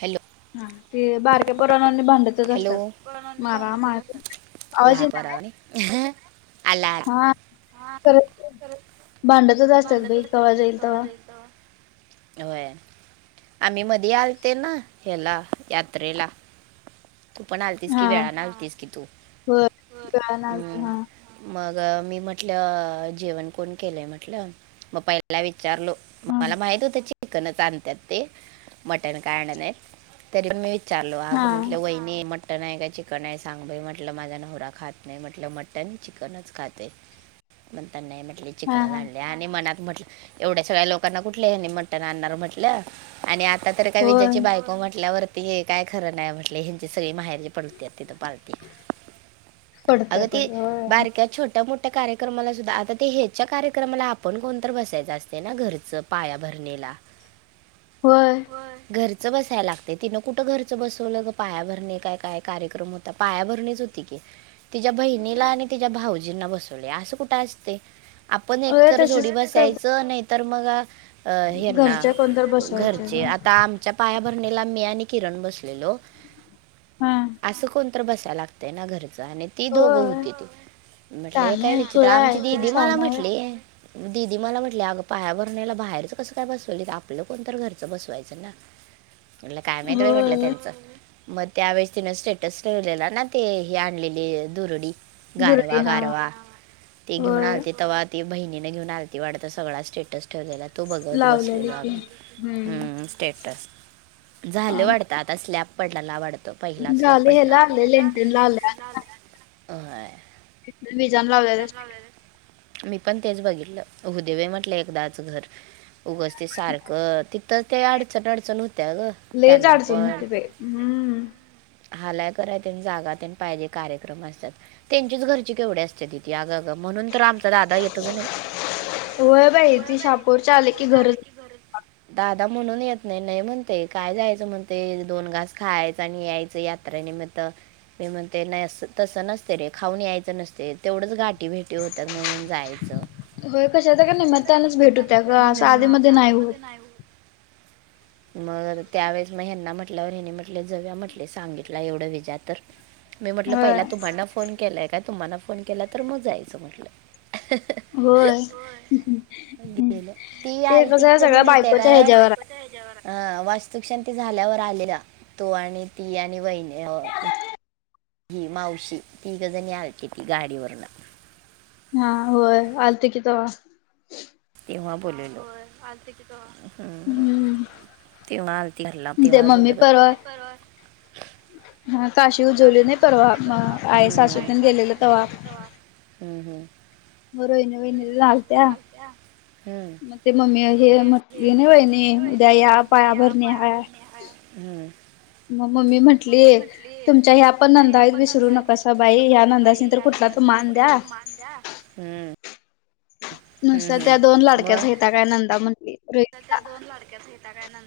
Hello हा ते बारक्या पुरानवानी भांडतच हॅलो असतात मारा मारी आवाज येत नाही. [unintelligible] हया [unintelligible] हा भांडतच असतात बाई कवा जाईल तेव्हा होय आम्ही मध्ये आलतेना ह्याला यात्रेला तू पण आलतीस की हा वेळा आलतीस की तु होय कळना हा हम्म मग मी म्हटलं जेवण कोण केलंय म्हटलं? मग पाहिला विचारलो? हा मला माहित होत चिकनच आणतात ते मटन काय आणत नाही तरी मी विचारलो हा आग म्हंटलं वहिनी मटन आहे का चिकन आहे सांग म्हटलं माझा न नवरा खात नाही म्हटलं मटन चिकनच खातोय तर नाही म्हटली हा चिकन हा आणले आणि मनात म्हटलं एवढ्या सगळ्या लोकांना कुठले हेनी मटण आणणार म्हटलं. आणि आता तर काय होय विजेची बायको म्हटल्यावर ते हे काय खरं नाही म्हटले ह्यांची सगळी माहेर जे पडते तिथं पाल्टी अगं ते पडत्यातच होय बारक्यात छोट्या मोठ्या कार्यक्रमाला सुद्धा आता ते हेच्या कार्यक्रमाला आपण कोणत बसायचं असते ना घरच पाया भरणीला. होय. घरच बसायला लागते तिनं कुठं घरचं बसवलं पायाभरणे काय काय कार्यक्रम होता पायाभरणीच. तिच्या बहिणीला आणि तिच्या भाऊजींना बसवले असं कुठं असते. आपण होय एकतर जोडी तसेच करतात बसायचं नाहीतर मग अ हे ना घरच्या कोणतर बसवायचे घरचे ग आता आमच्या पायाभरणीला मी आणि किरण बसलेलो हा असं कोण तर बसायला लागतं ना घरच आणि ती दोघं होय होती ती म्हटले शाने काय हाय विचित्र खुळा आमची हाय ते काय दिदी मला शहाणा हाय म्हटली. दिदी मला म्हटले अगं पाया भरण्यायला बाहेरच कसं काय बसवलं आपलं कोणत घरचं बसवायचं ना. म्हटलं काय व्हय माहीत म्हटलं होय त्यांच मग त्यावेेळे तिनं स्टेटस ठेवलेलं ना ते हे आणलेले दुरडी दुर्डी गारवा हा गारवा ते घेऊन होय आलते तेव्हा ती बहिणीने घेऊन आलती वाटतं सगळा स्टेटस ठेवलेला तो बघत लावलेली बसलेलो की आम्ही हम्म स्टेटस झालं वाटतं आता स्लॅब पडलाला आडत पहिला स्लॅब झाले पडला ह्याला आले लेंटेनला आले होय विजान तु लावलेल्या जनला वर [unintelligible] मी पण तेच बघितलं होऊदे बाई म्हटलं एकदाच घर उगच ते सारखं त तर ते अडचण अडचण होत्या ग. लईच त्यांना अडचण पण होती बाई हम्म हालाय करायला त्यां जागा ते त्यांचीच घरची केवढी असतेच अग अग म्हणून तर दादा येतच नाही होय बाई हो ती शापूरच्या शाहापूरची घरच आले की घर दादा म्हणून येत नाही नाही म्हणते काय जायचं म्हणते दोन घास खायचं आणि यायचं या याञे निमित्त हे म्हणते नाही असं तसं नसते रे खाऊन यायचं नसते तेवढंच गाठी गाडी भेटी होतात म्हणून जायचं. हो कशाच्या का नाही निमित्ताने भेट होती असं आधीमध्ये नाही होत. मग त्यावेळे मग ह्यांना म्हटल्यावर हिनी म्हटले जाऊया म्हटले सांगितला एवढं विजा तर मी म्हटलं होय पहिला तुम्हाना फोन केलाय का तुम्हाना फोन केला तर मग जायचं म्हटलं होय गेलं ती ते कसं आहे सगळ्या बायकोच्या ह्याच्यावर आहे हा वास्तुशांती ते झाल्यावर आलेला तो आणि ती आणि वहिणी ही मावशी ती ग जणी आलते ती गाडीवरन. हा होय आलती की थवा तेव्हा बोलल हम्म हम्म तेव्हा आती घरला ते तेव्हा बोल मम्मी परवा म्मी हा काशी उजवली नाही परवा आहे हम्म. सासुतीने गेलेलं तवा हम्म हम् म रोईने रईने लालत्या हम मम्मी म्हटली ना वहिणी मस्तीने होय उद्या या निज या पायाभरणी पाया हाय. भर हम् मग मम्मी म्हण कली तुमच्या ह्या पण नंदावीत विसरू नकासा बाई ह्या नंदानी तर कुठला तो मान द्या. हम्म हम्म, नुसत त्या दोन हम्म. लाडक्याचा हता काय नंदा म्हटली रोहित त्या दोन लडक्याचता काय न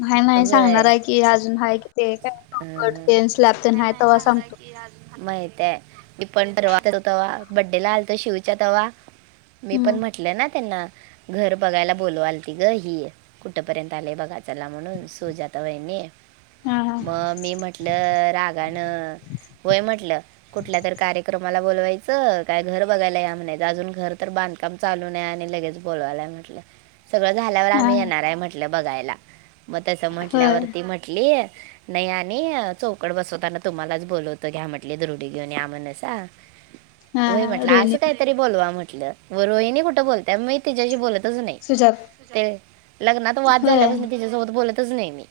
नाही नाही होय सांगणार आहे की अजून ह कि ते हं, हं. कायटते स्लॅब तेन हय तेव्हा सांगतो. हं. माहित आहे मी पण परवा करतो तवा्हा बड्डेला आलतो शिवच्या तवा्हा मी पण हम्म म्हटलं ना त्यांना घर बघायला बोलवाल त ग ही कुठंपर्यंत आले बघा चचाला म्हणून सुजाता वईनी. हा हा मग मी म्हटलं रागानं होय म्हटलं. कुठल्या तर कार्यक्रमाला बोलवायचं काय घर बघायला या म्हणे अजून घर तर बांध काम चालू नाय आणि लगेच बोलवायलाय म्हटलं. सगळं झाल्यावर हा आम्ही येणाराय म्हटलं बघायला म तसं होय म्हटल्यावरती म्हटली नई आणि चौकट बसवताना तुम्हालाच बोलवतो घ्या म्हटली दुरडी घ्युन या म्हणसा हा व्हय हा म्हटलं रोहिणी असं काहीतरी बोलवा म्हटलं वर वहिणी कुठं बोलत्या मी तिच्याशी बोलत सुजात लग्नात वाद होय झाल्यापासून तिच्यासोबत बोल नाही मी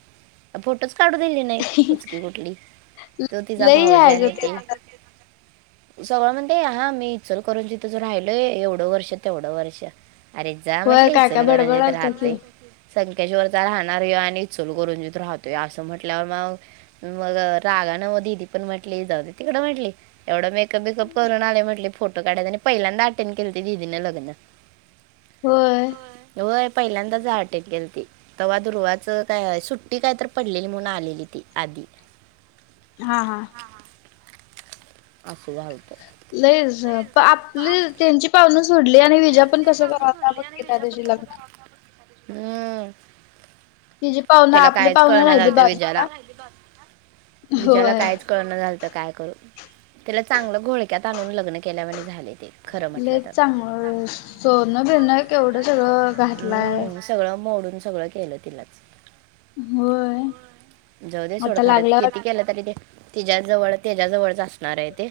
फोटोच काढ दिली नाही कुचकी कुठली तो तिचा लई भाऊ हाय ग ज्याने ते सगळं म्हणते हा मी इल करून तिथून राहिलोय एवढं वर्ष तेवढं वर्ष. अरे जा होय म्हटलंय काय काय इचलकरंजीत बडबडालता की राहते. संखेशवररता राहणार आणि इ चुल करून राहतोय अस त म्हंटल्यावर मग मग रागा न म दीदी पण म्हटली जाऊ तिकड म्हटली एवढं म [unintelligible] करून आले म्हटले फोटो काढाय आणि पहिल्यांदा अटेंड केलती दिदीनं लग्न. होय. व्हय पहिल्यांदाच अटेंट केलती तवा दुर्वाचं काय सुट्टी काय तर पडलेली म्हणून आलेली ती आधी. हा हा असं जालतं. लईच प आपली त्यांची पावनं सोडली आणि विजा पण कसं कराता बघे त्या दिवशी लग्ना हम तिची पाहुणं त्याला आपली कायच पाहुणं कळणा राहिली झालतं विजाला बाजूला विजाला होय. कायच कळणा झालतं काय करू त्याला चांगलं घोळक्यात आणून लग्न केल्यावानी झालंय ते खरं म्हटलं लेक तर चांगल सोनं बीनं केवढं सगळं घातलाय. हम्म, सगळं मोडून सगळं केलं तिलाच होय. जाऊ दे सोड आता खरं लागल्यावर किती केलं तरी ते तिझ्या जवळ त्याज्याजवळच असणारय ते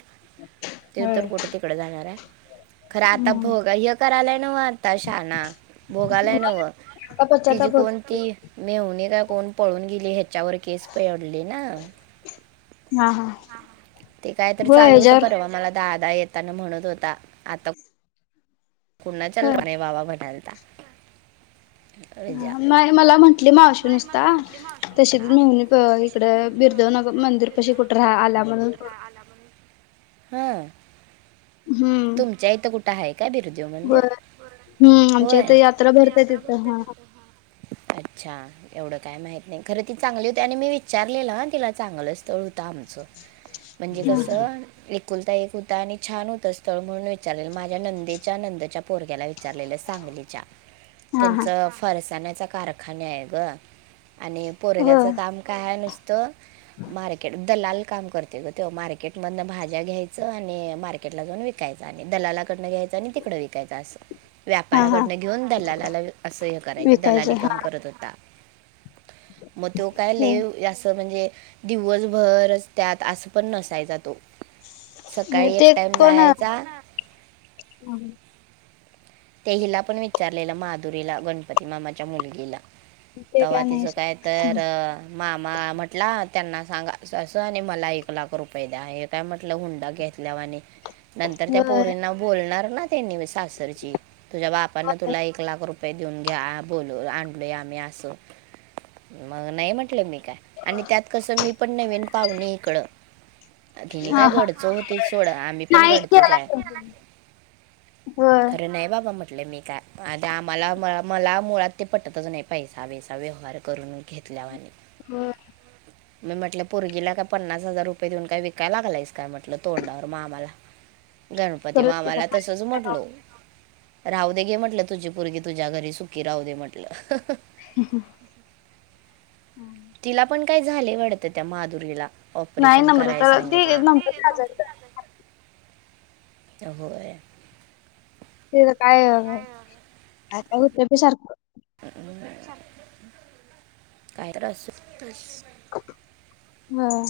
ते होय. तर कुट तिकडं जाणार हाय खरं आता हम्म भोगाय हे करायलाय नव्ह आता शाणा भोगायलाय नव्ह तिझी पश्चाताप कोण होतो. ती मेहुणी का कोण पळून गेली ह्याच्यावर केस पेयडली ना हा हा हा हा ते काय तर होय चालू हुतं ह्याच्यावर परवा मला दादा येताना म्हणत होता आता होय [unintelligible] बाबा भेटलता. हा नाय मला म्हटली मावशी नुसता तशीच मेहुणी कं इकडं बिरदेवनग मंदिरपशी कुटं राहा आल्या म्हणून हा हम्म तुमच्या इथं कुठं हाय काय बिरदेव मंदिर. होय. हम्म आमच्या होय इथ यात्रा भरत्या तिथं हा अच्छा एवढं काय माहित नाय खरं ती चांगली हुती आणि मी विचारलेलं ह तिला चांगलं स्थळ होत आमचं. म्हणजे कसं एकुलता एक हुता आणि छान होत असं स्थळ म्हणून विचारलेलं माझ्या नंदेच्या नंदच्या पोरग्याला विचारलेलं सांगलीच्या हा हा त्यांचं फरसाण्याचा कारखाना हाय ग आणि हो पोरग्याचं काम काय हाय नुसतं मार्केट दलाल काम करतोय ग त्यो मार्केट मधनं भाज्या घ्यायचं आणि मार्केटला जाऊन विक विकायचं आणि दलालाकडनं घ्यायचं आणि तिकडं विकायचं असं हा हा व्यापाराकडनं घेऊन दलालाला असं हे करायचं दलाली विकायचं हा काम करत होता. म त्यो काय हो लय असं म्हणजे दिवसभरच त्यात असं पण नसायचा तो सकाळी एक टाइम जाय हम त्या हीला पण विचारलेलं माधुरीला गणपती मामाच्या मुलगीला. ते तवा नाही तिझं काय तर अ मामा म्हटला त्यांना सांगा असं असं आणि मला एक लाख रुपये द्या. हाहेत. काय म्हटल हुंडा घेतल्यावाणी नंतर त्या होय पोरींना बोलणार ना त्यांनी सासरची, तुझ्या बापन तुला एक लाख रुप पये देवून घ्या बोलू आणलंय आम्ही असं मग नाही म्हटलं मी आणि त्यात कसं मी पण नवीन पाहुणी इकडं तिनी हा काय हा घडचं होतीत सोडं आम्ही पण नाही घडचंच केला हाय. होय खरं नाय बाप हो म्हटले मी काय ते आम्हाला मला मुळात ते पटतचं नाय पैसा बिसा व्यवहार करून घेतल्यावाणी. होय. मी म्हटलं पुरगीला का पन्नास हजार रुपये देऊन काय विकायला लागलायस का म्हटलं तोंडावर मामाला. [inaudible] गणपती परत तिथं मामाला काय- तसच म्हटलो. राहु दे गे म्हंटलं तुझी पुरगी तुझ्या घरी सुखी राहू दे म्हंटलं. हा ना तिला पण काय झालय वाडतं, त्या माधुरीला नाई ऑपरेशन करायला नम्रतला ते सांगितलं नम्रता आजारी होय. तिज काय, काय काय होतंय बाई सारखं. [unintelligible] काय तर असुदे व्हय.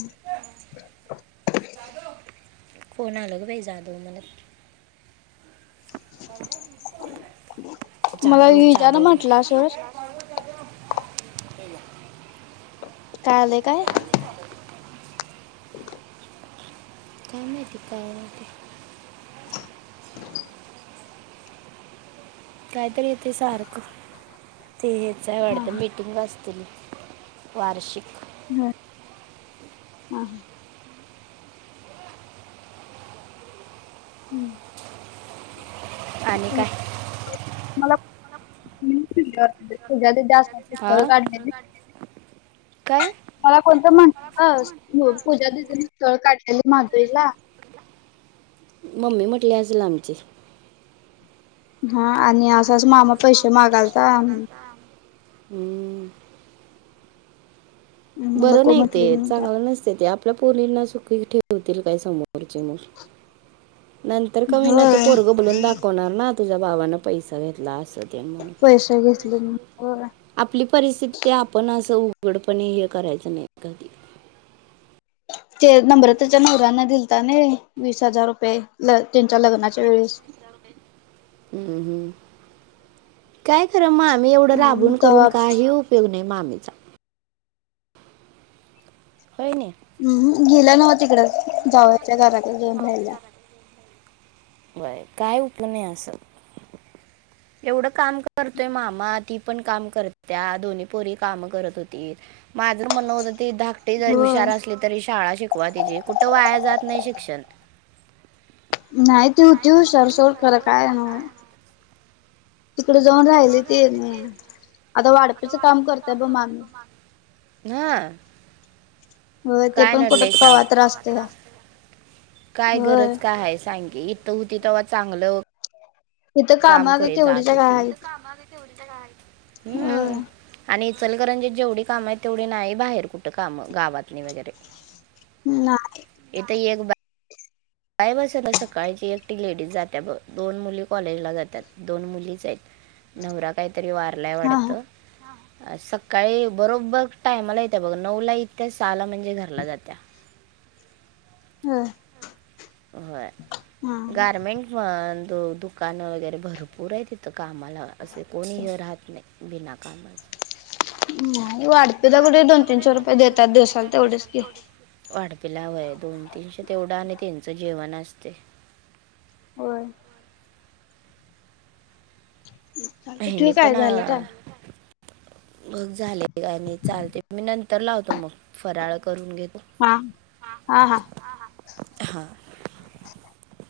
कोण आलं ग बाई, जाधव म्हणतं. मला जाधव विजा न जाधव म्हटला म्हणत सोड काय आलंय काय? [inaudible] काम माहिती काय ते. कायतर येतय सारखं, ते हेच हा वाडतं हा मी टिंग, असतील वार्षिक. हम, हा हा. हम्म. आणि काय? मला. [unintelligible] त्यास हा स्थळ काढलेली काय मला कोणतंर म्हटल, पूजा दिदिन स्थळ काढलेली माधुरीला मम्मी म्हटली असल आमची. हा, आणि असं असं मामा पैसे मागालत हंम. बरं नको नाही ते, म्हटले म्हणून चांगलं नसतय ते आपल्या पोरीना सुखी ठेवतील काय समोरचे, मग. नंतर का काढायला. होवीना ते होय पोरगं बोलून दाखवणार ना, तुझ्या भावानं पैसा घेतला असं. पैसे घेतले मी होय. आपली परिस्थिती आपण असं उघडपणे येत करायचं नाही कधी. ते नम्रतेच्या नवऱ्याना दिलता न्हाई वीस हजार रुपये. ल, त्यांच्या लग्नाच्या वेळेस. हं हंम, काय खर मामी एवढं हा मग राबून करून तवा काही उ उपयोग नाही माम्मीचा. होय नी. अहं, गेल्या नव्ह तिकड, जावच्या घराकड जाऊन राहील्या. होय, काय उपयोग नाही अस. [unintelligible] [inaudible] एवढं काम करतोय मामा, ती पण काम करत्या, दोन्ही पोरी काम करत होतीत. माझ म्हन होत ती धाकटे जरी होय हुशार असली तरी शाळा शिकवा तिचीे, कुठं वाया जात नाही शिक्षण. नाही ती हुती हुशार सोड, खर काय तिकडे जाऊन राहिलीती, आता वाडपीच काम करताय ब मामी. हं होय ते काय पण कुठ नडलय सांग, कवा तर असतया काय होय. गरज काय हाय सांग इथं होती तेव्हा चांगलं तिथं काम कामाग करे जात केवढीच्या काय होती, इत हाईत कामाला तेवडी तर हा होय. आणि इचलकंरजीत जेवढी काम हायीत, तेवढी नाही बाहेर कुठं काम गावातणी वगैरे. नाही इता एक काही वा असना सकाळची एकटीलेडीज जाते ब दोन मुली कॉलेजला जातात. दोन मुलीच आहेत नवरा काहीतरी वारलाय हा वाढत. सकाळी बरोबर टायमाला येत्या बघ नऊ ला येत्या सहाला म्हणजे घरला जात्या. हम होय गारमेंट, दुकान वगैरे भरपूर आहे तिथं कामाला असे कोणी हे राहत नाही बिना कामा नाही वाढपे द कुठे दोन तीनशे रुपये देतात दिवसाला तेवढेच की, वाढपिलावय दोन तीनशे तेवढं आणि त्यांचं जेवण असते. व्हय ठेव काय झालं का? मघ झाले का नाही चालते मी नंतर लावतो मग फराळ करून घेतो. हा हा हा हां [inaudible]